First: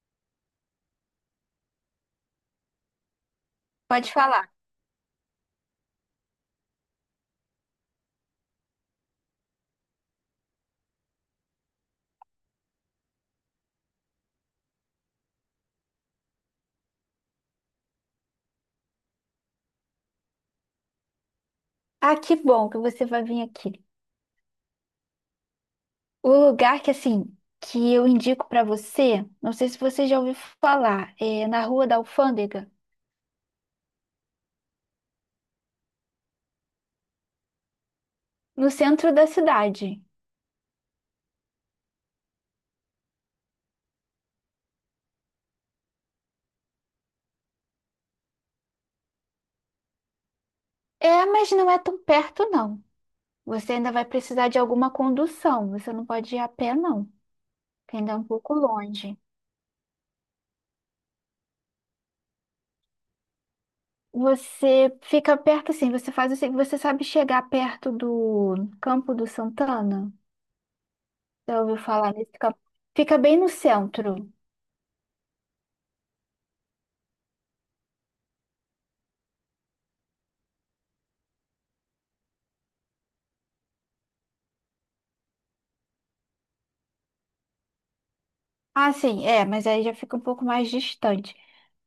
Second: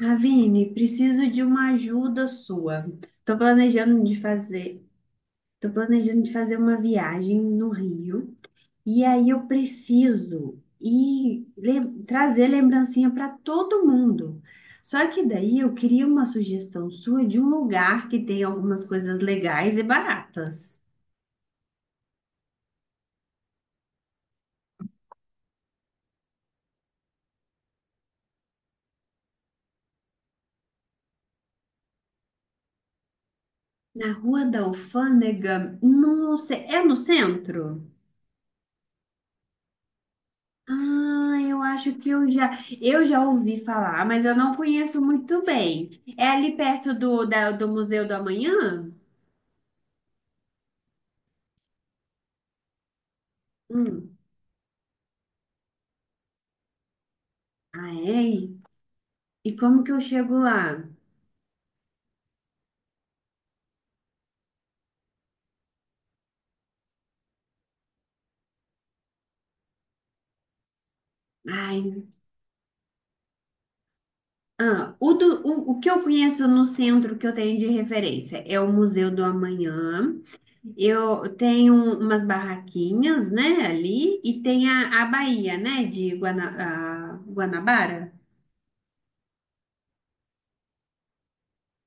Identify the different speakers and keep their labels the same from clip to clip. Speaker 1: Ravine, preciso de uma ajuda sua. Estou planejando
Speaker 2: Pode
Speaker 1: de
Speaker 2: falar.
Speaker 1: fazer, tô planejando de fazer uma viagem no Rio e aí eu preciso trazer lembrancinha para todo mundo. Só que daí eu queria uma sugestão sua de um lugar que tem algumas coisas legais e baratas.
Speaker 2: Ah, que bom que você vai vir aqui. O lugar que, assim, que eu indico pra você, não sei se você já ouviu falar, é na Rua da Alfândega,
Speaker 1: Na Rua da Alfândega, não sei, é no centro?
Speaker 2: no centro da cidade.
Speaker 1: Ah, eu acho que eu já ouvi falar, mas eu não conheço muito bem. É ali perto do Museu do Amanhã?
Speaker 2: É, mas não é tão perto, não. Você ainda vai
Speaker 1: Hum.
Speaker 2: precisar de alguma condução. Você não pode ir a pé, não,
Speaker 1: Ah,
Speaker 2: que ainda é um
Speaker 1: é?
Speaker 2: pouco longe.
Speaker 1: E como que eu chego lá?
Speaker 2: Você fica perto, assim, você faz assim, você sabe chegar perto do Campo do Santana? Já ouviu
Speaker 1: Ai,
Speaker 2: falar nesse campo? Fica bem no centro.
Speaker 1: ah, o que eu conheço no centro que eu tenho de referência é o Museu do Amanhã. Eu tenho umas barraquinhas, né, ali, e tem a Baía, né, de Guana, a Guanabara.
Speaker 2: Ah, sim, é, mas aí já fica um pouco mais distante.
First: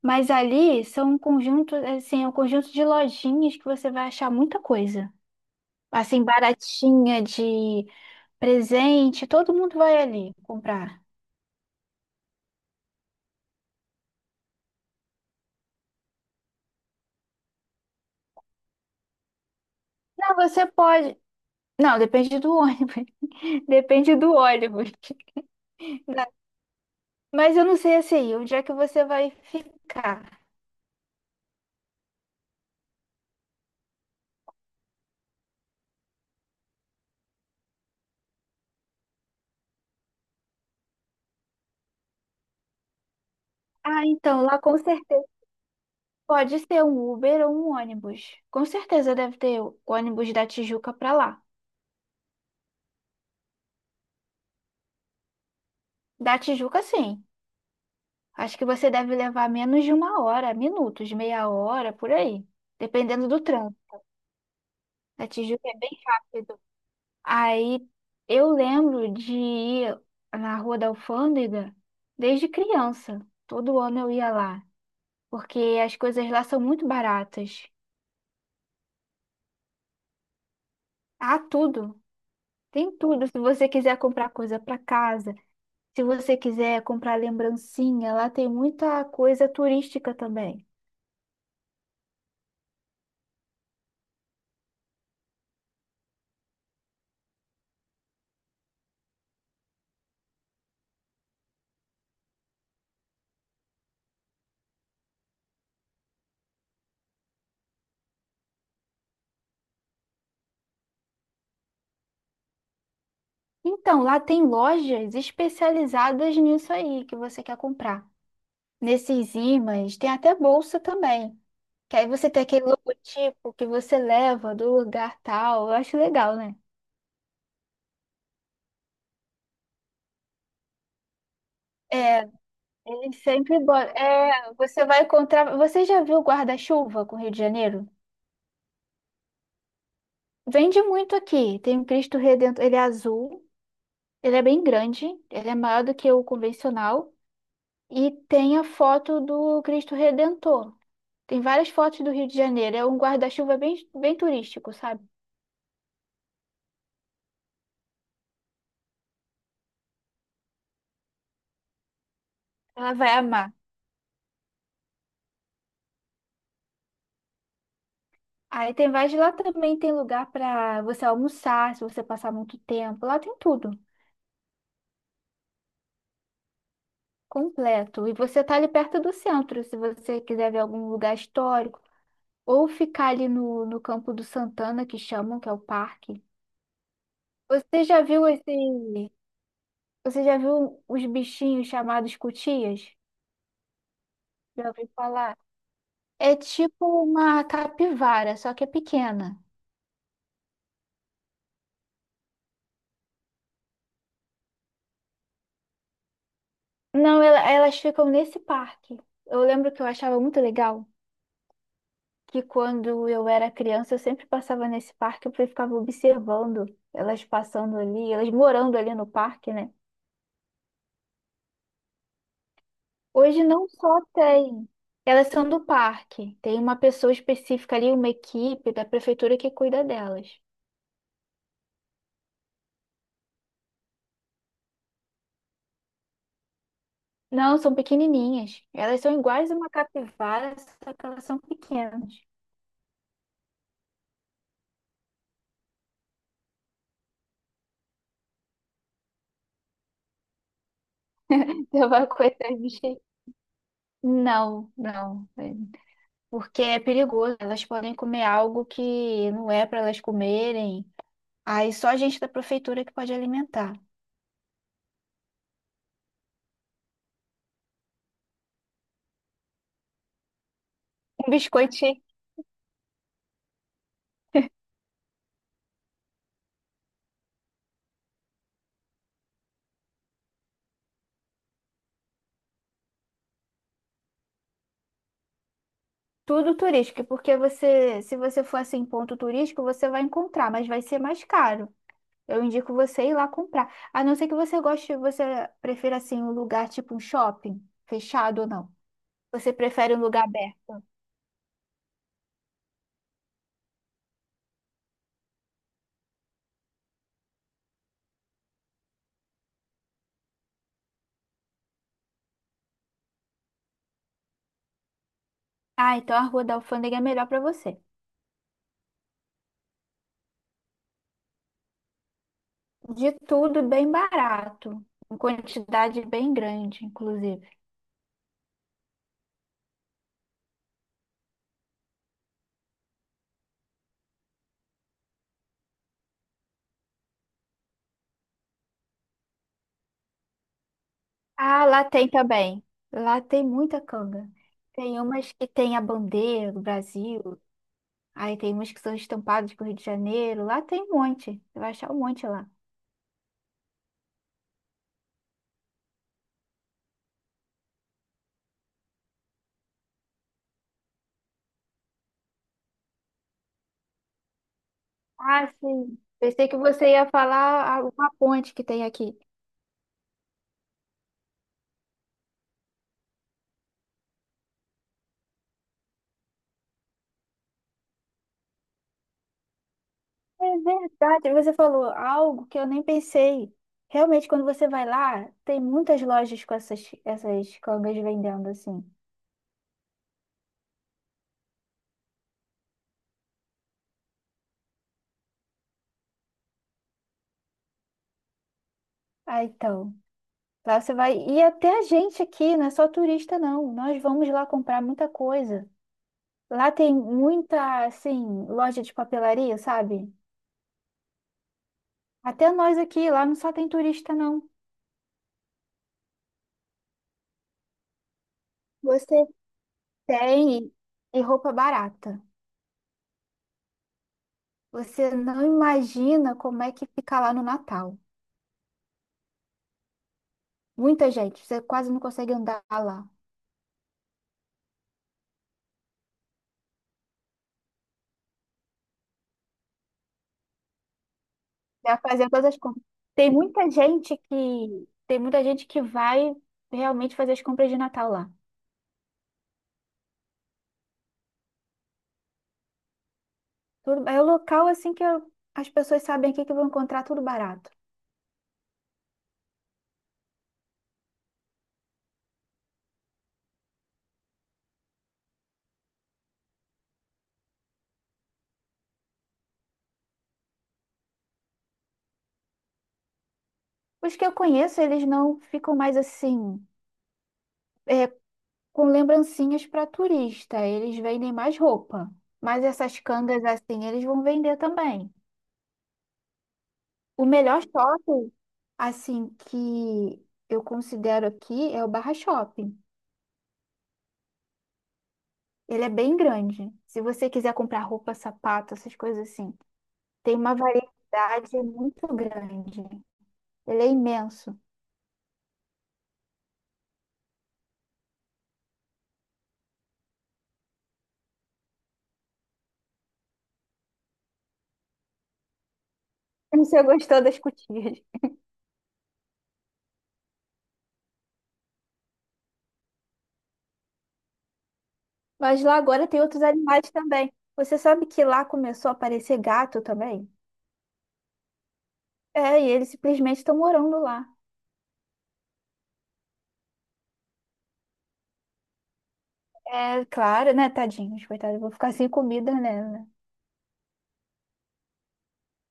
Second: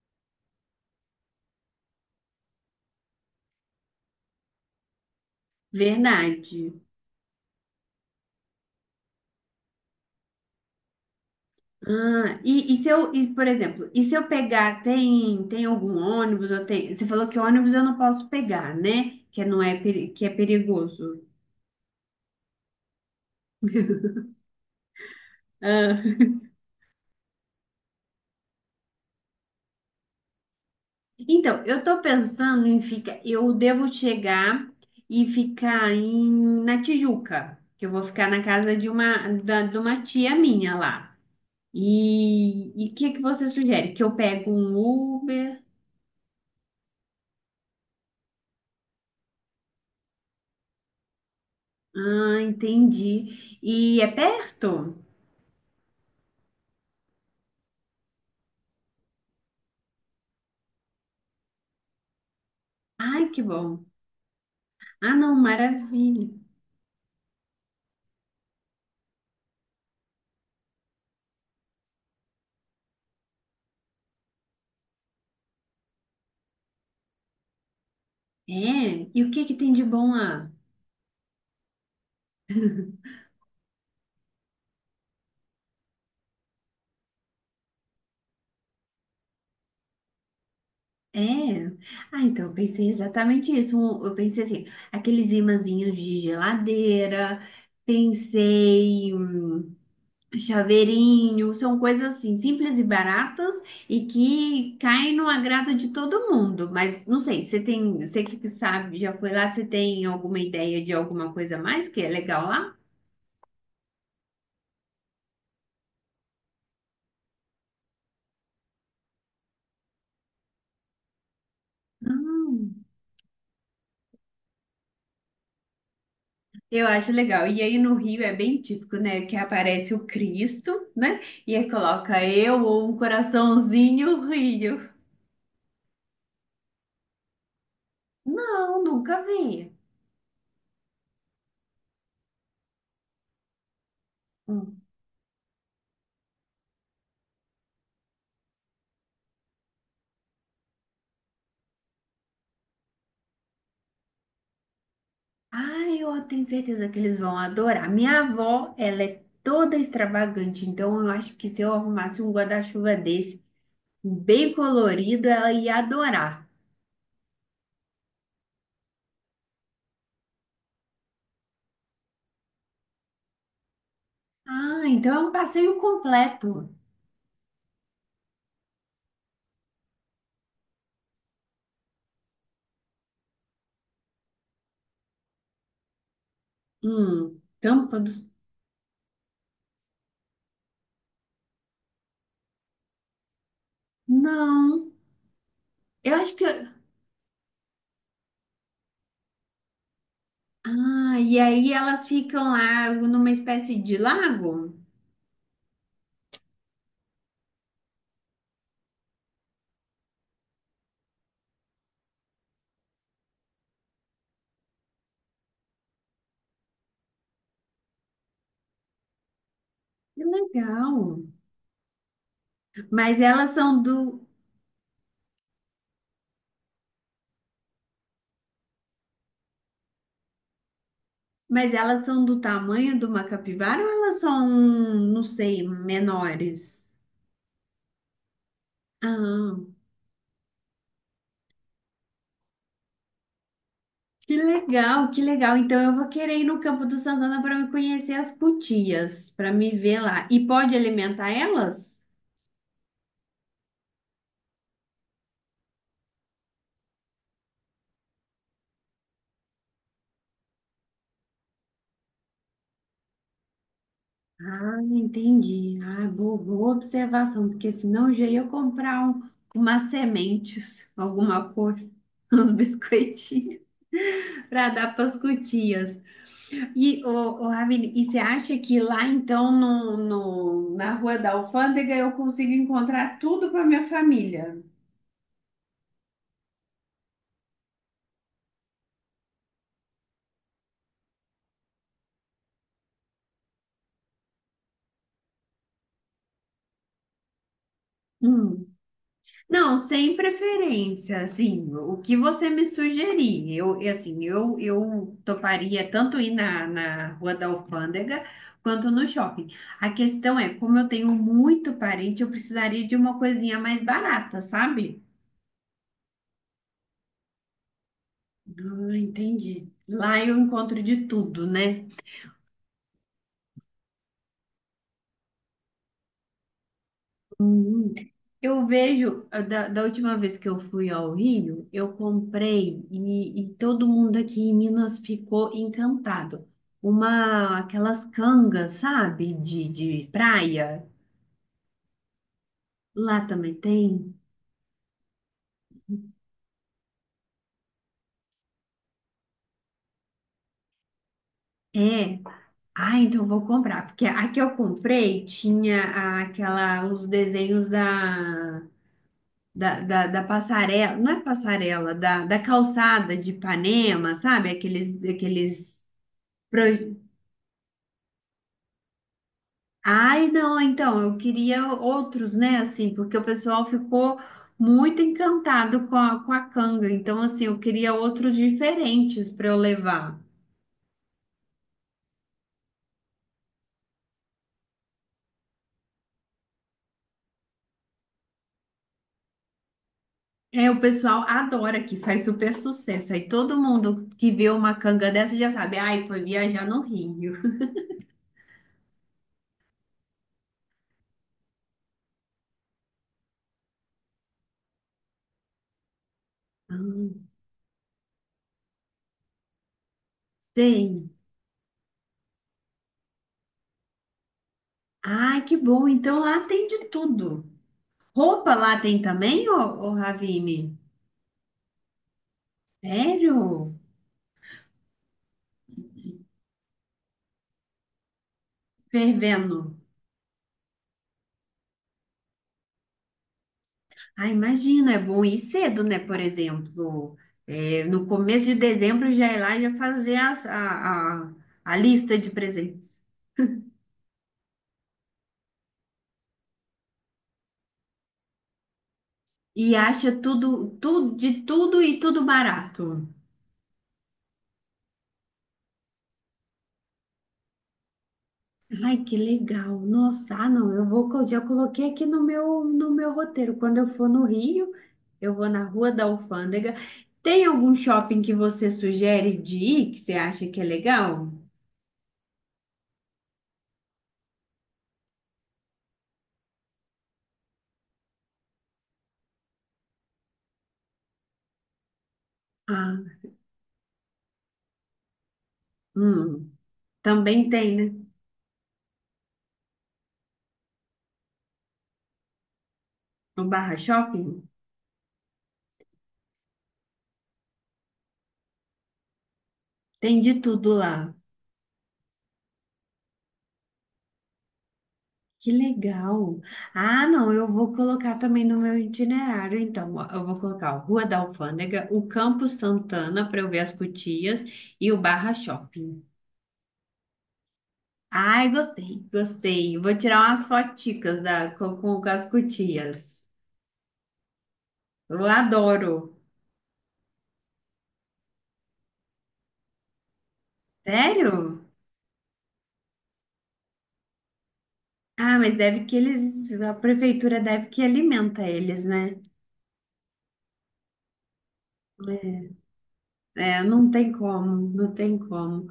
Speaker 2: Mas ali são um conjunto, assim, é um conjunto de lojinhas que você vai achar muita coisa. Assim,
Speaker 1: Verdade.
Speaker 2: baratinha de presente, todo mundo vai ali comprar.
Speaker 1: Ah, e se eu, e, por exemplo, e se eu pegar, tem algum ônibus, ou tem, você falou que ônibus eu não posso pegar, né? Que não é, que é
Speaker 2: Não, você pode.
Speaker 1: perigoso.
Speaker 2: Não, depende do ônibus. Depende do ônibus.
Speaker 1: Ah,
Speaker 2: Mas eu não sei assim, onde é que você vai ficar?
Speaker 1: então, eu tô pensando em ficar, eu devo chegar e na Tijuca, que eu vou ficar na casa de de uma tia minha lá. E o que que você sugere?
Speaker 2: Ah,
Speaker 1: Que eu
Speaker 2: então,
Speaker 1: pego
Speaker 2: lá
Speaker 1: um
Speaker 2: com certeza
Speaker 1: Uber?
Speaker 2: pode ser um Uber ou um ônibus. Com certeza deve ter ônibus da Tijuca para lá.
Speaker 1: Ah, entendi. E é perto?
Speaker 2: Da Tijuca, sim. Acho que você deve levar menos de uma hora, minutos, meia hora, por aí, dependendo
Speaker 1: Ai,
Speaker 2: do
Speaker 1: que
Speaker 2: trânsito.
Speaker 1: bom. Ah,
Speaker 2: A
Speaker 1: não,
Speaker 2: Tijuca é bem
Speaker 1: maravilha.
Speaker 2: rápido. Aí eu lembro de ir na Rua da Alfândega desde criança. Todo ano eu ia lá, porque as coisas lá são muito baratas.
Speaker 1: É, e o que que tem de bom lá?
Speaker 2: Há tudo, tem tudo. Se você quiser comprar coisa para casa, se você quiser comprar lembrancinha, lá tem muita coisa turística também.
Speaker 1: É. Ah, então eu pensei exatamente isso. Eu pensei assim, aqueles imãzinhos de geladeira, pensei chaveirinho, são coisas assim simples e baratas e que caem no agrado de todo mundo. Mas não sei, você tem, você que sabe, já foi lá, você tem alguma ideia de alguma coisa a mais que é legal lá?
Speaker 2: Então, lá tem lojas especializadas nisso aí que você quer comprar. Nesses ímãs, tem até bolsa também. Que aí você tem aquele
Speaker 1: Ah.
Speaker 2: logotipo que você leva do lugar tal. Eu acho legal, né?
Speaker 1: Eu acho legal. E aí no Rio é bem típico, né? Que aparece o Cristo, né? E aí coloca
Speaker 2: É,
Speaker 1: eu ou um
Speaker 2: eles sempre botam.
Speaker 1: coraçãozinho
Speaker 2: É,
Speaker 1: Rio.
Speaker 2: você vai encontrar. Você já viu o guarda-chuva com o Rio de Janeiro?
Speaker 1: Não, nunca vi.
Speaker 2: Vende muito aqui. Tem o Cristo Redentor. Ele é azul, ele é bem
Speaker 1: Hum.
Speaker 2: grande, ele é maior do que o convencional. E tem a foto do Cristo Redentor. Tem várias fotos do Rio de Janeiro. É um guarda-chuva bem, bem turístico, sabe?
Speaker 1: Ah, eu tenho certeza que eles vão adorar. Minha avó, ela é toda extravagante, então eu acho que se eu arrumasse um
Speaker 2: Ela
Speaker 1: guarda-chuva
Speaker 2: vai
Speaker 1: desse,
Speaker 2: amar.
Speaker 1: bem colorido, ela ia adorar.
Speaker 2: Aí tem vários. Lá também tem lugar pra você almoçar, se você passar muito tempo. Lá tem tudo,
Speaker 1: Ah, então é um passeio completo.
Speaker 2: completo. E você tá ali perto do centro, se você quiser ver algum lugar histórico. Ou ficar ali no Campo do Santana, que chamam, que é o parque. Você
Speaker 1: Tampa
Speaker 2: já viu
Speaker 1: dos...
Speaker 2: esse. Você já viu os bichinhos chamados cutias? Já ouviu
Speaker 1: Não.
Speaker 2: falar?
Speaker 1: Eu acho
Speaker 2: É
Speaker 1: que
Speaker 2: tipo uma capivara, só que é pequena.
Speaker 1: ah, e aí elas ficam lá numa espécie de lago?
Speaker 2: Não, elas ficam nesse parque. Eu lembro que eu achava muito legal que quando eu era criança eu sempre passava nesse parque porque eu ficava observando elas passando ali, elas morando ali no parque, né?
Speaker 1: Que legal. Mas
Speaker 2: Hoje
Speaker 1: elas
Speaker 2: não
Speaker 1: são
Speaker 2: só
Speaker 1: do,
Speaker 2: tem, elas são do parque. Tem uma pessoa específica ali, uma equipe da prefeitura que cuida delas.
Speaker 1: mas elas são do tamanho de uma capivara ou elas são, não sei, menores?
Speaker 2: Não, são pequenininhas. Elas são iguais
Speaker 1: Ah,
Speaker 2: a uma capivara, só que elas são pequenas.
Speaker 1: que legal, que legal. Então eu vou querer ir no Campo do Santana para me conhecer as cutias, para me ver lá. E pode alimentar
Speaker 2: Então
Speaker 1: elas?
Speaker 2: vai coitar de bicho. Não, não, porque é perigoso. Elas podem comer algo que não é para elas comerem. Aí só a gente da prefeitura que pode alimentar.
Speaker 1: Ah, entendi. Ah, boa, boa observação, porque senão já ia comprar umas sementes,
Speaker 2: Um
Speaker 1: alguma coisa,
Speaker 2: biscoitinho,
Speaker 1: uns biscoitinhos para dar para as cutias. E, ô, Ravine, e você acha que lá então na Rua da Alfândega eu consigo encontrar tudo para minha família?
Speaker 2: tudo turístico, porque você, se você for assim em ponto turístico, você vai encontrar, mas vai ser mais caro. Eu indico você ir lá comprar. A não ser que você goste, você prefira assim um lugar tipo um shopping, fechado ou não. Você
Speaker 1: Não,
Speaker 2: prefere um
Speaker 1: sem
Speaker 2: lugar aberto?
Speaker 1: preferência, assim, o que você me sugerir, eu, e assim, eu toparia tanto ir na Rua da Alfândega quanto no shopping. A questão é, como eu tenho muito parente, eu precisaria de uma coisinha mais barata, sabe?
Speaker 2: Ah, então a Rua da Alfândega é melhor para você.
Speaker 1: Ah, entendi. Lá eu encontro de tudo, né?
Speaker 2: De tudo bem barato, em quantidade bem grande, inclusive.
Speaker 1: Eu vejo, da última vez que eu fui ao Rio, e todo mundo aqui em Minas ficou encantado. Uma, aquelas cangas, sabe, de praia.
Speaker 2: Ah, lá tem também. Lá
Speaker 1: Lá
Speaker 2: tem
Speaker 1: também
Speaker 2: muita
Speaker 1: tem?
Speaker 2: canga. Tem umas que tem a bandeira do Brasil. Aí tem umas que são estampadas com o Rio de Janeiro. Lá tem um monte. Você vai achar um
Speaker 1: É.
Speaker 2: monte lá.
Speaker 1: Ah, então eu vou comprar. Porque a que eu comprei tinha aquela, os desenhos da passarela, não é passarela, da calçada de Ipanema, sabe?
Speaker 2: Ah,
Speaker 1: Aqueles
Speaker 2: sim. Pensei que você ia falar uma ponte que tem aqui.
Speaker 1: ai, não, então, eu queria outros, né, assim, porque o pessoal ficou muito encantado com com a canga, então, assim, eu queria outros diferentes para eu levar.
Speaker 2: É verdade, você falou algo que eu nem pensei. Realmente, quando você vai lá, tem muitas lojas com essas cangas vendendo assim.
Speaker 1: É, o pessoal adora que faz super sucesso, aí todo mundo que vê uma canga dessa já sabe, ai, foi viajar no Rio.
Speaker 2: Ah, então. Lá você vai. E até a gente aqui, não é só turista, não. Nós vamos lá comprar muita coisa. Lá tem
Speaker 1: Ah,
Speaker 2: muita, assim, loja de papelaria, sabe?
Speaker 1: tem.
Speaker 2: Até nós aqui, lá não só tem turista, não.
Speaker 1: Ai, que bom, então lá tem de tudo. Roupa lá tem
Speaker 2: Você
Speaker 1: também, ô
Speaker 2: tem
Speaker 1: Ravine?
Speaker 2: e roupa barata.
Speaker 1: Sério?
Speaker 2: Você não imagina como é que fica lá no Natal.
Speaker 1: Fervendo.
Speaker 2: Muita gente, você quase não consegue andar lá.
Speaker 1: Ah, imagina, é bom ir cedo, né? Por exemplo, é, no começo de dezembro já ir lá e já fazer a
Speaker 2: Vai
Speaker 1: lista de
Speaker 2: fazer todas as compras.
Speaker 1: presentes.
Speaker 2: Tem muita gente que vai realmente fazer as compras de Natal lá.
Speaker 1: E acha tudo, tudo, de tudo e tudo barato.
Speaker 2: Tudo, é o local assim as pessoas sabem aqui que vão encontrar tudo barato.
Speaker 1: Ai, que legal. Nossa, ah, não, já coloquei aqui no meu roteiro. Quando eu for no Rio, eu vou na Rua da Alfândega. Tem algum shopping que você sugere de ir que você acha que é legal?
Speaker 2: Os que eu conheço, eles não ficam mais assim com lembrancinhas para turista. Eles vendem mais roupa, mas essas
Speaker 1: Ah,
Speaker 2: cangas assim eles vão vender também.
Speaker 1: hum,
Speaker 2: O
Speaker 1: também
Speaker 2: melhor
Speaker 1: tem, né?
Speaker 2: shopping, assim, que eu considero aqui é o Barra Shopping.
Speaker 1: No Barra Shopping?
Speaker 2: Ele é bem grande. Se você quiser comprar roupa, sapato, essas coisas assim,
Speaker 1: Tem de
Speaker 2: tem uma
Speaker 1: tudo lá.
Speaker 2: variedade muito grande. Ele é imenso.
Speaker 1: Que legal. Ah, não, eu vou colocar também no meu itinerário, então. Ó, eu vou colocar a Rua da Alfândega, o Campo Santana para eu ver as Cutias e o Barra Shopping.
Speaker 2: Você gostou das cotinhas?
Speaker 1: Ai, gostei, gostei. Vou tirar umas foticas da, com as Cutias. Eu
Speaker 2: Mas lá agora
Speaker 1: adoro.
Speaker 2: tem outros animais também. Você sabe que lá começou a aparecer gato também?
Speaker 1: Sério?
Speaker 2: É, e eles simplesmente estão morando lá.
Speaker 1: Ah, mas deve que eles, a prefeitura deve que alimenta eles, né?
Speaker 2: É claro, né, Tadinho? Coitado, eu vou ficar sem comida, né? Né.
Speaker 1: É, não tem como, não tem como.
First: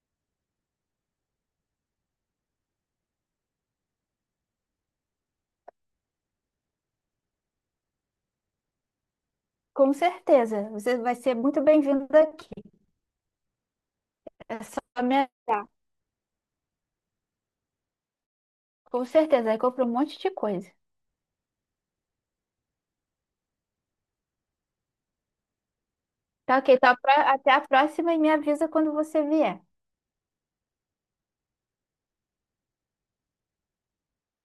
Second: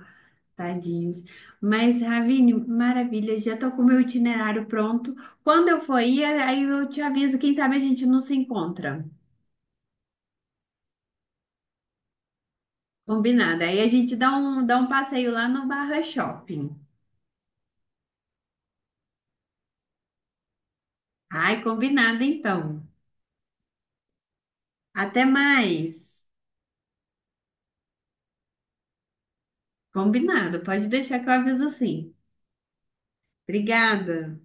Speaker 1: Tadinhos. Mas, Ravine, maravilha, já tô com o meu itinerário pronto. Quando eu for ir, aí eu te aviso, quem sabe a gente não se encontra.
Speaker 2: Com certeza, você vai ser muito bem-vindo aqui.
Speaker 1: Combinado. Aí a gente dá dá um
Speaker 2: Pra me
Speaker 1: passeio lá
Speaker 2: ajudar.
Speaker 1: no Barra Shopping.
Speaker 2: Com certeza, aí compra um monte de coisa.
Speaker 1: Ai, combinado então. Até mais.
Speaker 2: Tá ok, tá, até a próxima e me avisa quando você vier.
Speaker 1: Combinado, pode deixar que eu aviso sim. Obrigada.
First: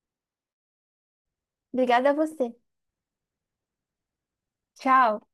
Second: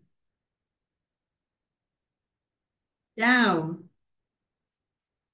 Speaker 2: Obrigada a você.
Speaker 1: Tchau.
Speaker 2: Tchau.